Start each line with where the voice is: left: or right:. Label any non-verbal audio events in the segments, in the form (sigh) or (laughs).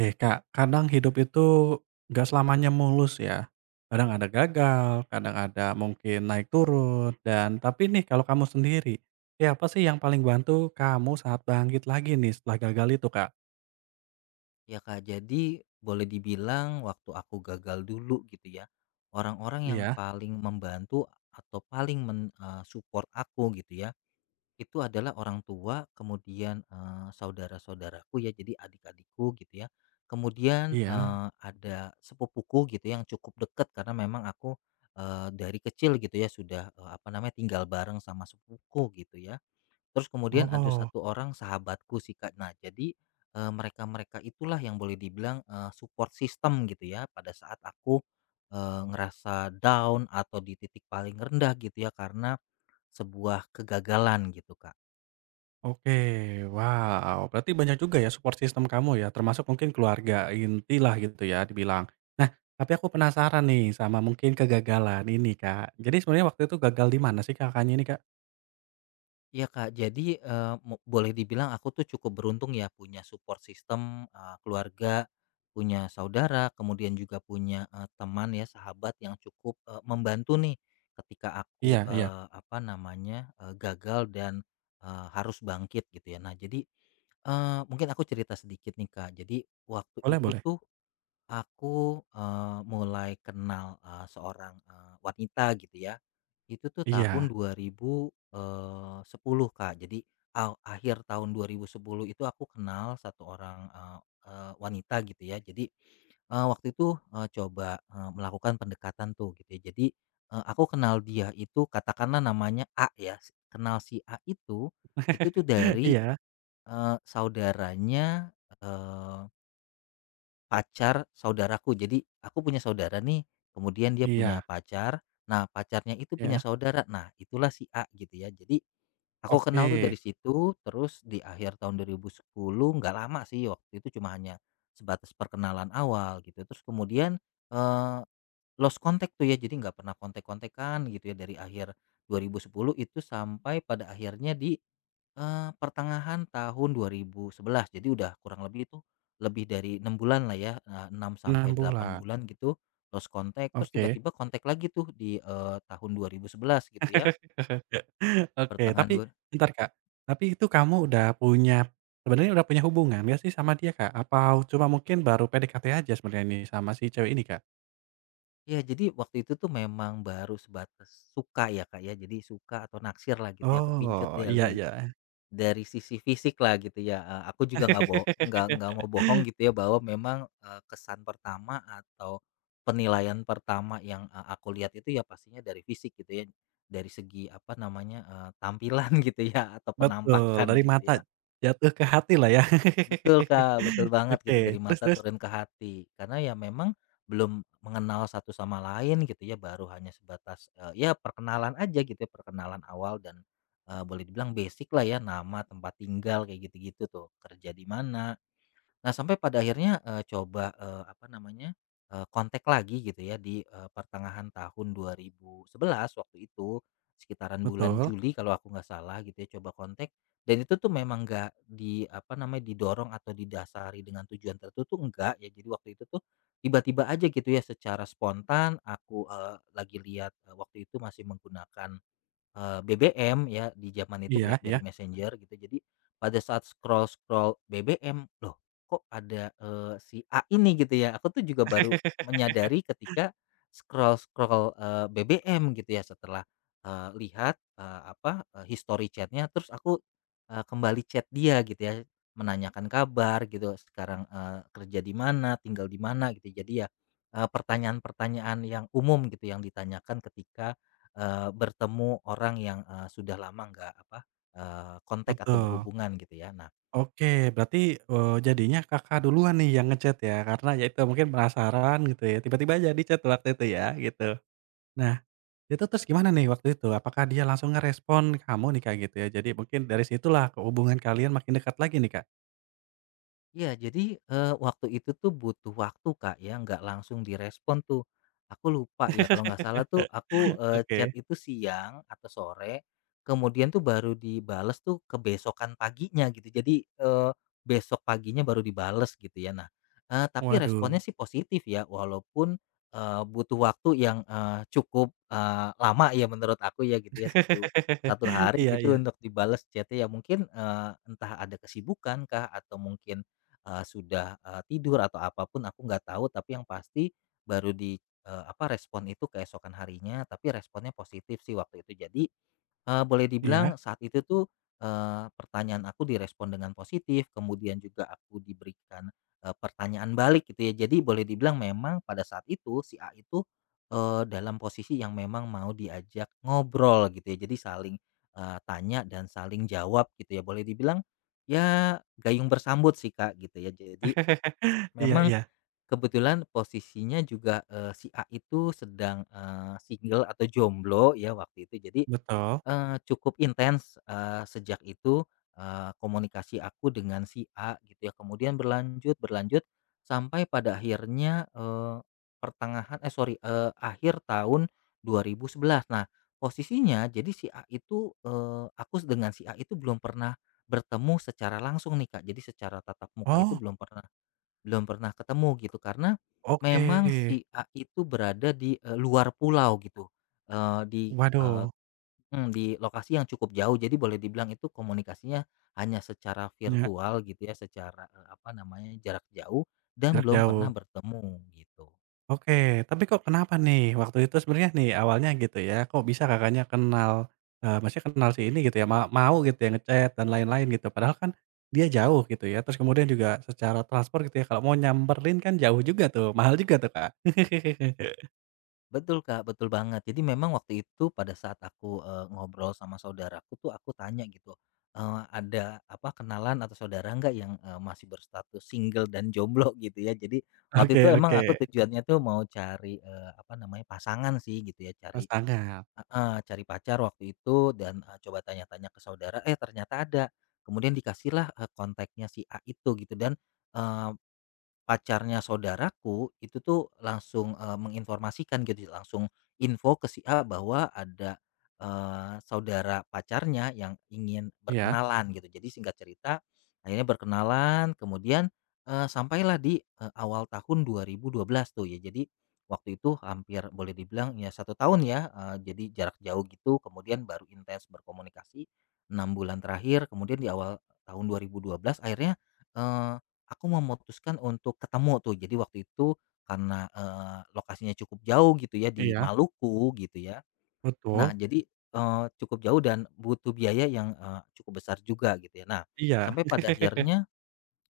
right: Eh Kak, kadang hidup itu nggak selamanya mulus ya. Kadang ada gagal, kadang ada mungkin naik turun dan tapi nih kalau kamu sendiri, siapa sih yang paling bantu kamu saat bangkit lagi nih setelah gagal itu Kak?
left: Ya Kak, jadi boleh dibilang waktu aku gagal dulu gitu ya, orang-orang yang
right: Iya?
left: paling membantu atau paling support aku gitu ya, itu adalah orang tua, kemudian, saudara-saudaraku ya, jadi adik-adikku gitu ya. Kemudian,
right: Iya?
left: ada sepupuku gitu yang cukup dekat karena memang aku, dari kecil gitu ya sudah, apa namanya, tinggal bareng sama sepupuku gitu ya. Terus kemudian ada
right: Oh,
left: satu orang sahabatku sih, Kak. Nah, jadi, mereka-mereka itulah yang boleh dibilang, support system gitu ya, pada saat aku, ngerasa down atau di titik paling rendah gitu ya, karena sebuah kegagalan gitu, Kak.
right: oke. Wow, berarti banyak juga ya support sistem kamu ya, termasuk mungkin keluarga inti lah gitu ya dibilang. Nah, tapi aku penasaran nih sama mungkin kegagalan ini Kak. Jadi sebenarnya waktu itu gagal di mana sih Kakaknya ini Kak?
left: Iya Kak, jadi, eee, mo boleh dibilang aku tuh cukup beruntung ya punya support system, keluarga, punya saudara, kemudian juga punya, teman ya, sahabat yang cukup, membantu nih ketika aku,
right: Iya iya,
left: eee, apa namanya, eee, gagal dan, harus bangkit gitu ya. Nah jadi, mungkin aku cerita sedikit nih Kak, jadi waktu
right: boleh
left: itu
right: boleh.
left: tuh aku, mulai kenal, seorang, wanita gitu ya, itu tuh tahun
right: Iya,
left: dua ribu sepuluh Kak. Jadi akhir tahun 2010 itu aku kenal satu orang, eee eee, wanita gitu ya. Jadi, waktu itu, coba, melakukan pendekatan tuh gitu ya. Jadi, aku kenal dia itu katakanlah namanya A ya, kenal si A itu tuh
right: (laughs)
left: dari,
right: iya
left: saudaranya, pacar saudaraku. Jadi aku punya saudara nih, kemudian dia
right: iya
left: punya pacar. Nah, pacarnya itu punya
right: iya,
left: saudara. Nah, itulah si A gitu ya. Jadi aku
right: oke,
left: kenal tuh dari situ, terus di akhir tahun 2010, nggak lama sih waktu itu, cuma hanya sebatas perkenalan awal gitu. Terus kemudian eh, lost contact tuh ya. Jadi nggak pernah kontak-kontakan gitu ya dari akhir 2010 itu sampai pada akhirnya di pertengahan tahun 2011, jadi udah kurang lebih itu lebih dari 6 bulan lah ya, 6 sampai
right: enam
left: 8
right: bulan,
left: bulan gitu lost contact, terus
right: oke.
left: tiba-tiba kontak lagi tuh di, tahun 2011 gitu ya,
right: (laughs) Oke,
left: pertengahan
right: tapi
left: dua,
right: bentar, Kak, tapi itu kamu udah punya sebenarnya udah punya hubungan nggak sih sama dia, Kak? Apa cuma mungkin baru PDKT aja sebenarnya nih sama si cewek ini, Kak?
left: ya jadi waktu itu tuh memang baru sebatas suka ya Kak ya, jadi suka atau naksir lah gitu ya, kepincut
right: Oh, iya
left: dari
right: iya,
left: Sisi fisik lah gitu ya, aku juga nggak bo nggak mau bohong gitu ya bahwa memang, kesan pertama atau penilaian pertama yang, aku lihat itu ya pastinya dari fisik gitu ya, dari segi apa namanya, tampilan (laughs) gitu ya, atau
right: betul,
left: penampakan
right: dari
left: gitu
right: mata
left: ya.
right: jatuh ke hati lah ya.
left: Betul, Kak, betul
right: (laughs)
left: banget gitu dari
right: Oke, terus
left: mata
right: terus?
left: turun ke hati. Karena ya memang belum mengenal satu sama lain gitu ya, baru hanya sebatas, ya perkenalan aja gitu ya, perkenalan awal dan, boleh dibilang basic lah ya, nama, tempat tinggal, kayak gitu-gitu tuh, kerja di mana. Nah, sampai pada akhirnya, coba, eee, apa namanya, eee, kontak lagi gitu ya di, pertengahan tahun 2011 waktu itu, sekitaran bulan
right: Betul,
left: Juli kalau aku nggak salah gitu ya, coba kontak, dan itu tuh memang nggak di apa namanya, didorong atau didasari dengan tujuan tertentu tuh enggak ya. Jadi waktu itu tuh tiba-tiba aja gitu ya secara spontan aku, lagi lihat, waktu itu masih menggunakan BBM ya, di zaman itu
right: iya iya,
left: BlackBerry Messenger gitu. Jadi pada saat scroll-scroll BBM, loh kok ada, si A ini gitu ya, aku tuh juga baru
right: (laughs)
left: menyadari ketika scroll-scroll, BBM gitu ya setelah, lihat, history chatnya, terus aku, kembali chat dia gitu ya, menanyakan kabar gitu, sekarang, kerja di mana, tinggal di mana gitu. Jadi ya, pertanyaan-pertanyaan yang umum gitu yang ditanyakan ketika bertemu orang yang, sudah lama nggak apa, kontak atau
right: betul.
left: berhubungan gitu ya. Nah,
right: Oke, berarti, jadinya Kakak duluan nih yang nge-chat ya, karena ya itu mungkin penasaran gitu ya, tiba-tiba aja di-chat waktu itu ya, gitu. Nah, itu terus gimana nih waktu itu? Apakah dia langsung ngerespon kamu nih, Kak, gitu ya? Jadi mungkin dari situlah ke hubungan kalian makin dekat lagi nih, Kak?
left: iya, jadi, waktu itu tuh butuh waktu, Kak, ya, nggak langsung direspon tuh. Aku lupa ya, kalau nggak salah tuh aku, chat
right: Oke,
left: itu siang atau sore, kemudian tuh baru dibales tuh kebesokan paginya gitu. Jadi, besok paginya baru dibales gitu ya. Nah, tapi
right: waduh.
left: responnya sih positif ya, walaupun, butuh waktu yang, cukup, lama ya menurut aku ya gitu ya, satu satu
right: (laughs)
left: hari
right: Iya
left: gitu
right: iya.
left: untuk dibales chat ya. Mungkin, entah ada kesibukan kah atau mungkin sudah, tidur atau apapun aku nggak tahu, tapi yang pasti baru di, respon itu keesokan harinya, tapi responnya positif sih waktu itu. Jadi, boleh
right: Iya.
left: dibilang saat itu tuh, pertanyaan aku direspon dengan positif, kemudian juga aku diberikan, pertanyaan balik gitu ya. Jadi boleh dibilang memang pada saat itu si A itu, dalam posisi yang memang mau diajak ngobrol gitu ya. Jadi saling, tanya dan saling jawab gitu ya. Boleh dibilang ya, gayung bersambut sih, Kak, gitu ya. Jadi
right: Iya
left: memang
right: iya,
left: kebetulan posisinya juga, si A itu sedang, single atau jomblo ya waktu itu. Jadi
right: betul.
left: Cukup intens, sejak itu, komunikasi aku dengan si A gitu ya, kemudian berlanjut berlanjut sampai pada akhirnya, eee, pertengahan eh sorry, eee, akhir tahun 2011. Nah, posisinya jadi si A itu, aku dengan si A itu belum pernah bertemu secara langsung nih, Kak. Jadi secara tatap muka itu
right: Oh,
left: belum pernah ketemu gitu, karena
right: oke.
left: memang si A itu berada di, luar pulau gitu, eee, di, eh,
right: Waduh,
left: Mmm, di lokasi yang cukup jauh. Jadi boleh dibilang itu komunikasinya hanya secara
right: hanya
left: virtual gitu ya, secara, apa namanya, jarak jauh dan
right: jarak
left: belum pernah
right: jauh.
left: bertemu gitu.
right: Oke, tapi kok kenapa nih waktu itu sebenarnya nih awalnya gitu ya, kok bisa Kakaknya kenal, maksudnya kenal si ini gitu ya, mau gitu ya ngechat dan lain-lain gitu, padahal kan dia jauh gitu ya, terus kemudian juga secara transport gitu ya, kalau mau nyamperin kan jauh juga tuh, (laughs) mahal juga tuh, Kak. (laughs)
left: Betul, Kak, betul banget. Jadi memang waktu itu pada saat aku, ngobrol sama saudaraku tuh aku tanya gitu, "Ada apa kenalan atau saudara nggak yang, masih berstatus single dan jomblo?" (laughs) Gitu ya. Jadi waktu
right: Oke
left: itu
right: oke,
left: emang aku tujuannya tuh mau cari, apa namanya, pasangan sih gitu ya,
right: pasangan.
left: Heeh, cari pacar waktu itu dan, coba tanya-tanya ke saudara, eh ternyata ada. Kemudian dikasihlah, kontaknya si A itu gitu dan, pacarnya saudaraku itu tuh langsung, menginformasikan gitu, langsung info ke si A bahwa ada, saudara pacarnya yang ingin
right: Iya
left: berkenalan gitu. Jadi singkat cerita akhirnya berkenalan, kemudian, sampailah di, awal tahun 2012 tuh ya. Jadi waktu itu hampir boleh dibilang ya 1 tahun ya, jadi jarak jauh gitu, kemudian baru intens berkomunikasi 6 bulan terakhir, kemudian di awal tahun 2012 akhirnya, aku memutuskan untuk ketemu tuh. Jadi waktu itu karena, lokasinya cukup jauh gitu ya di
right: iya,
left: Maluku gitu ya. Nah
right: betul.
left: jadi, cukup jauh dan butuh biaya yang, cukup besar juga gitu ya. Nah
right: Iya
left: sampai
right: (laughs)
left: pada akhirnya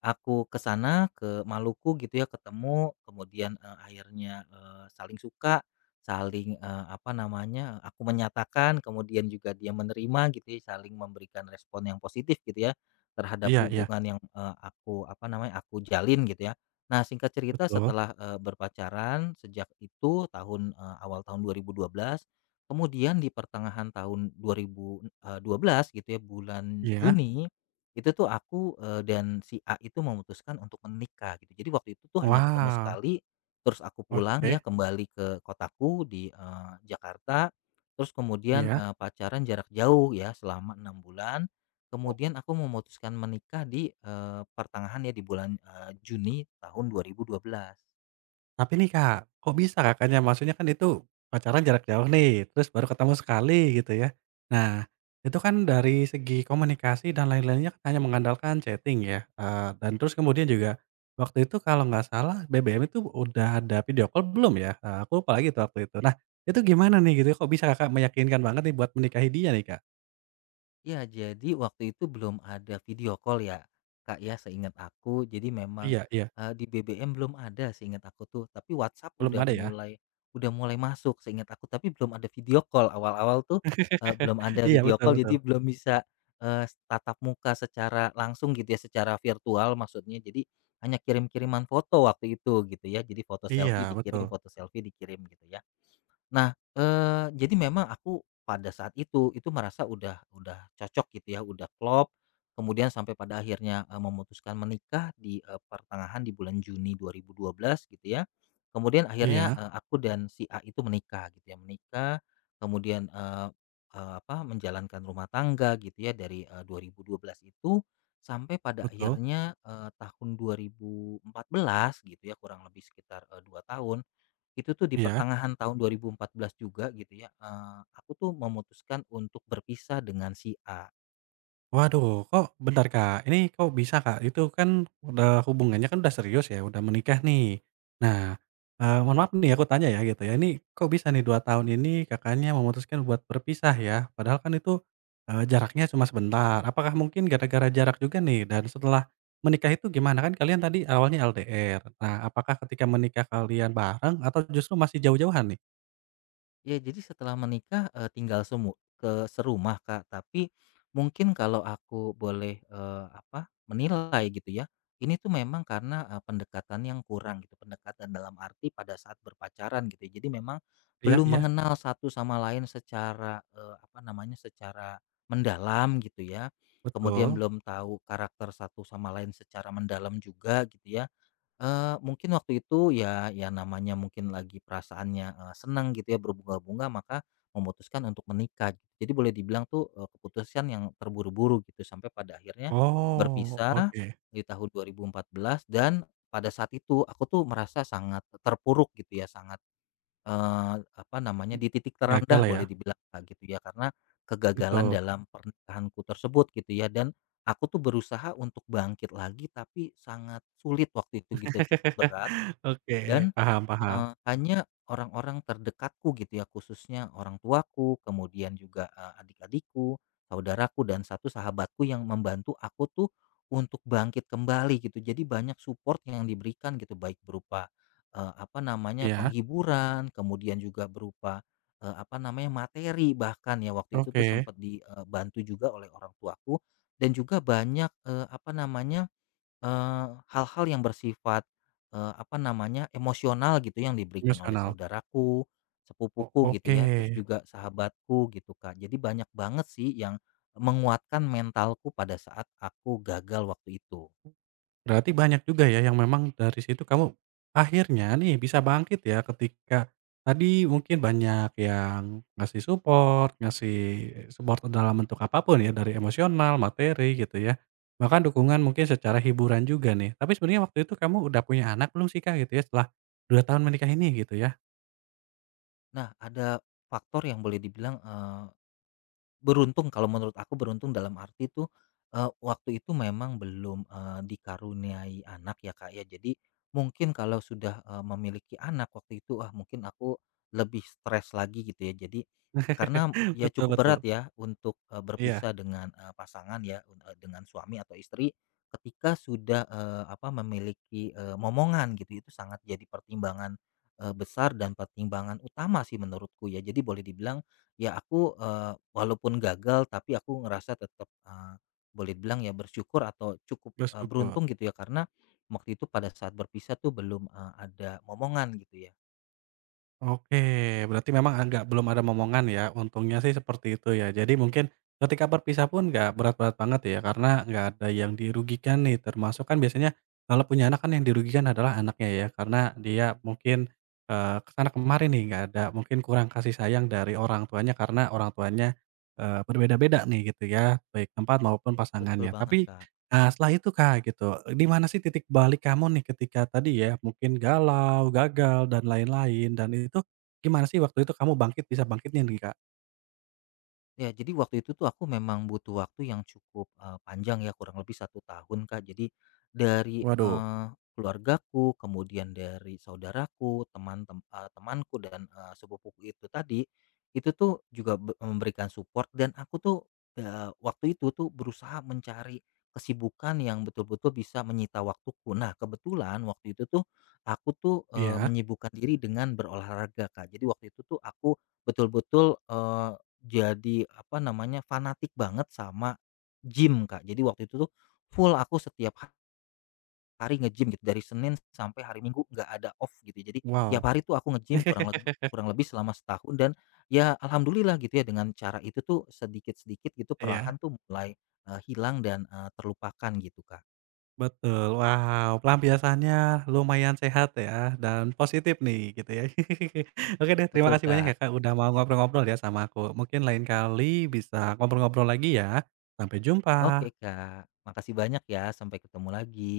left: aku ke sana, ke Maluku gitu ya, ketemu, kemudian, akhirnya, saling suka, saling, apa namanya, aku menyatakan, kemudian juga dia menerima gitu ya, saling memberikan respon yang positif gitu ya, terhadap
right: iya iya,
left: hubungan yang, aku apa namanya, aku jalin gitu ya. Nah singkat cerita
right: betul.
left: setelah, berpacaran sejak itu tahun, awal tahun 2012, kemudian di pertengahan tahun 2000, 12 gitu ya, bulan
right: Iya.
left: Juni itu tuh aku, dan si A itu memutuskan untuk menikah gitu. Jadi waktu itu tuh hanya ketemu
right: Wow,
left: sekali, terus aku pulang
right: oke,
left: ya kembali ke kotaku di, Jakarta, terus kemudian,
right: iya.
left: pacaran jarak jauh ya selama 6 bulan, kemudian aku memutuskan menikah di, pertengahan ya di bulan, Juni tahun 2012.
right: Tapi nih Kak, kok bisa Kakaknya, maksudnya kan itu pacaran jarak jauh nih, terus baru ketemu sekali gitu ya. Nah, itu kan dari segi komunikasi dan lain-lainnya kan hanya mengandalkan chatting ya, dan terus kemudian juga waktu itu kalau nggak salah BBM itu udah ada video call belum ya? Aku lupa lagi tuh waktu itu. Nah, itu gimana nih gitu ya, kok bisa Kakak meyakinkan banget nih buat menikahi dia nih Kak?
left: Ya, jadi waktu itu belum ada video call ya, Kak, ya, seingat aku. Jadi memang,
right: Iya iya,
left: di BBM belum ada seingat aku tuh, tapi WhatsApp
right: belum ada ya?
left: udah mulai masuk seingat aku, tapi belum ada video call. Awal-awal tuh, belum
right: (laughs)
left: ada
right: Iya
left: video
right: betul
left: call,
right: betul.
left: jadi belum bisa, tatap muka secara langsung gitu ya, secara virtual maksudnya. Jadi hanya kirim-kiriman foto waktu itu gitu ya, jadi
right: Iya betul.
left: foto selfie dikirim gitu ya. Nah, jadi memang aku pada saat itu merasa udah cocok gitu ya, udah klop, kemudian sampai pada akhirnya, memutuskan menikah di, pertengahan di bulan Juni dua 2012 gitu ya. Kemudian akhirnya,
right: Iya,
left: aku dan si A itu menikah gitu ya, menikah kemudian, eee eee, apa, menjalankan rumah tangga gitu ya dari, 2012 itu sampai pada
right: betul.
left: akhirnya, tahun 2014 gitu ya, kurang lebih sekitar, 2 tahun, itu tuh di
right: Iya.
left: pertengahan tahun 2014 juga gitu ya, aku tuh memutuskan untuk berpisah dengan si A.
right: Waduh, kok Mhm. bentar, Kak, ini kok bisa, Kak? Itu kan udah hubungannya kan udah serius ya, udah menikah nih. Nah, mohon maaf nih aku tanya ya gitu ya, ini kok bisa nih 2 tahun ini Kakaknya memutuskan buat berpisah ya? Padahal kan itu, jaraknya cuma sebentar. Apakah mungkin gara-gara jarak juga nih dan setelah menikah itu gimana? Kan kalian tadi awalnya LDR. Nah, apakah ketika menikah kalian bareng atau justru masih jauh-jauhan nih?
left: Ya, jadi setelah menikah, tinggal semu ke serumah, Kak, tapi mungkin kalau aku boleh, menilai gitu ya, ini tuh memang karena, pendekatan yang kurang gitu, pendekatan dalam arti pada saat berpacaran gitu ya. Jadi memang
right: Iya
left: belum
right: iya,
left: mengenal satu sama lain secara, secara mendalam gitu ya, kemudian
right: betul.
left: belum tahu karakter satu sama lain secara mendalam juga gitu ya. Mungkin waktu itu ya namanya mungkin lagi perasaannya, senang gitu ya, berbunga-bunga, maka memutuskan untuk menikah gitu. Jadi boleh dibilang tuh, keputusan yang terburu-buru gitu, sampai pada akhirnya
right: Oh,
left: berpisah
right: oke.
left: di tahun 2014, dan pada saat itu aku tuh merasa sangat terpuruk gitu ya, sangat
right: Mhm.
left: di titik
right: Gagal
left: terendah
right: ya?
left: boleh dibilang, Kak, gitu ya, karena kegagalan
right: Betul.
left: dalam pernikahanku tersebut gitu ya, dan aku tuh berusaha untuk bangkit lagi tapi sangat sulit waktu itu gitu ya, cukup berat.
right: (laughs) Oke,
left: Dan,
right: paham paham.
left: hanya orang-orang terdekatku gitu ya, khususnya orang tuaku, kemudian juga, adik-adikku, saudaraku, dan satu sahabatku yang membantu aku tuh untuk bangkit kembali gitu. Jadi banyak support yang diberikan gitu, baik berupa,
right: Iya,
left: penghiburan, kemudian juga berupa, materi, bahkan ya waktu itu tuh
right: oke,
left: sempat dibantu juga oleh orang tuaku, dan juga banyak, eee, apa namanya Eee, hal-hal yang bersifat, emosional gitu yang diberikan oleh
right: emosional.
left: saudaraku, sepupuku gitu ya, terus
right: Oke,
left: juga sahabatku gitu, Kak. Jadi banyak banget sih yang menguatkan mentalku pada saat aku gagal waktu itu.
right: berarti banyak juga ya yang memang dari situ kamu akhirnya nih bisa bangkit ya ketika tadi mungkin banyak yang ngasih support dalam bentuk apapun ya, dari emosional, materi gitu ya, bahkan dukungan mungkin secara hiburan juga nih. Tapi sebenarnya waktu itu kamu udah punya anak belum sih, Kak, gitu ya, setelah 2 tahun menikah ini gitu ya?
left: Nah, ada faktor yang boleh dibilang, eh, beruntung, kalau menurut aku beruntung dalam arti tuh, waktu itu memang belum, dikaruniai anak ya, Kak, ya. Jadi mungkin kalau sudah, memiliki anak waktu itu, mungkin aku lebih stres lagi gitu ya. Jadi
right: (laughs)
left: karena ya
right: Betul
left: cukup
right: betul.
left: berat ya untuk,
right: Iya,
left: berpisah dengan, pasangan ya, dengan suami atau istri ketika sudah, memiliki, momongan gitu. Itu sangat jadi pertimbangan, besar dan pertimbangan utama sih menurutku ya. Jadi boleh dibilang ya aku, walaupun gagal tapi aku ngerasa tetap, boleh bilang ya bersyukur atau cukup,
right: bersyukur.
left: beruntung gitu ya karena waktu itu pada saat berpisah tuh belum, ada momongan gitu ya.
right: Oke, berarti memang agak belum ada momongan ya, untungnya sih seperti itu ya. Jadi mungkin ketika berpisah pun nggak berat-berat banget ya, karena nggak ada yang dirugikan nih, termasuk kan biasanya kalau punya anak kan yang dirugikan adalah anaknya ya, karena dia mungkin ke sana kemari nih, nggak ada mungkin kurang kasih sayang dari orang tuanya karena orang tuanya, berbeda-beda nih gitu ya, baik tempat maupun
left: Betul
right: pasangannya.
left: banget,
right: Tapi
left: Kak.
right: Nah, setelah itu, Kak, gitu, di mana sih titik balik kamu nih ketika tadi ya mungkin galau, gagal, dan lain-lain, dan itu gimana sih waktu itu kamu bangkit bisa bangkitnya nih, Kak?
left: Ya, jadi waktu itu tuh aku memang butuh waktu yang cukup, panjang ya, kurang lebih 1 tahun, Kak. Jadi dari,
right: Waduh,
left: keluargaku, kemudian dari saudaraku, temanku dan, sepupuku itu tadi, itu tuh juga memberikan support, dan aku tuh, waktu itu tuh berusaha mencari kesibukan yang betul-betul bisa menyita waktuku. Nah, kebetulan waktu itu tuh aku tuh,
right: iya,
left: menyibukkan diri dengan berolahraga, Kak. Jadi waktu itu tuh aku betul-betul, jadi apa namanya, fanatik banget sama gym, Kak. Jadi waktu itu tuh full aku setiap hari nge-gym gitu dari Senin sampai hari Minggu nggak ada off gitu ya. Jadi tiap
right: wow.
left: hari tuh aku nge-gym
right: (laughs)
left: kurang lebih selama setahun, dan ya alhamdulillah gitu ya dengan cara itu tuh sedikit-sedikit gitu
right: Iya,
left: perlahan tuh mulai hilang dan terlupakan gitu, Kak.
right: betul. Wow, pelampiasannya lumayan sehat ya dan positif nih gitu ya. (laughs) Oke deh, terima
left: Betul,
right: kasih banyak
left: Kak.
right: ya, Kak, udah mau ngobrol-ngobrol ya sama aku. Mungkin lain kali bisa ngobrol-ngobrol lagi ya. Sampai
left: Oke,
right: jumpa.
left: Kak. Makasih banyak ya. Sampai ketemu lagi.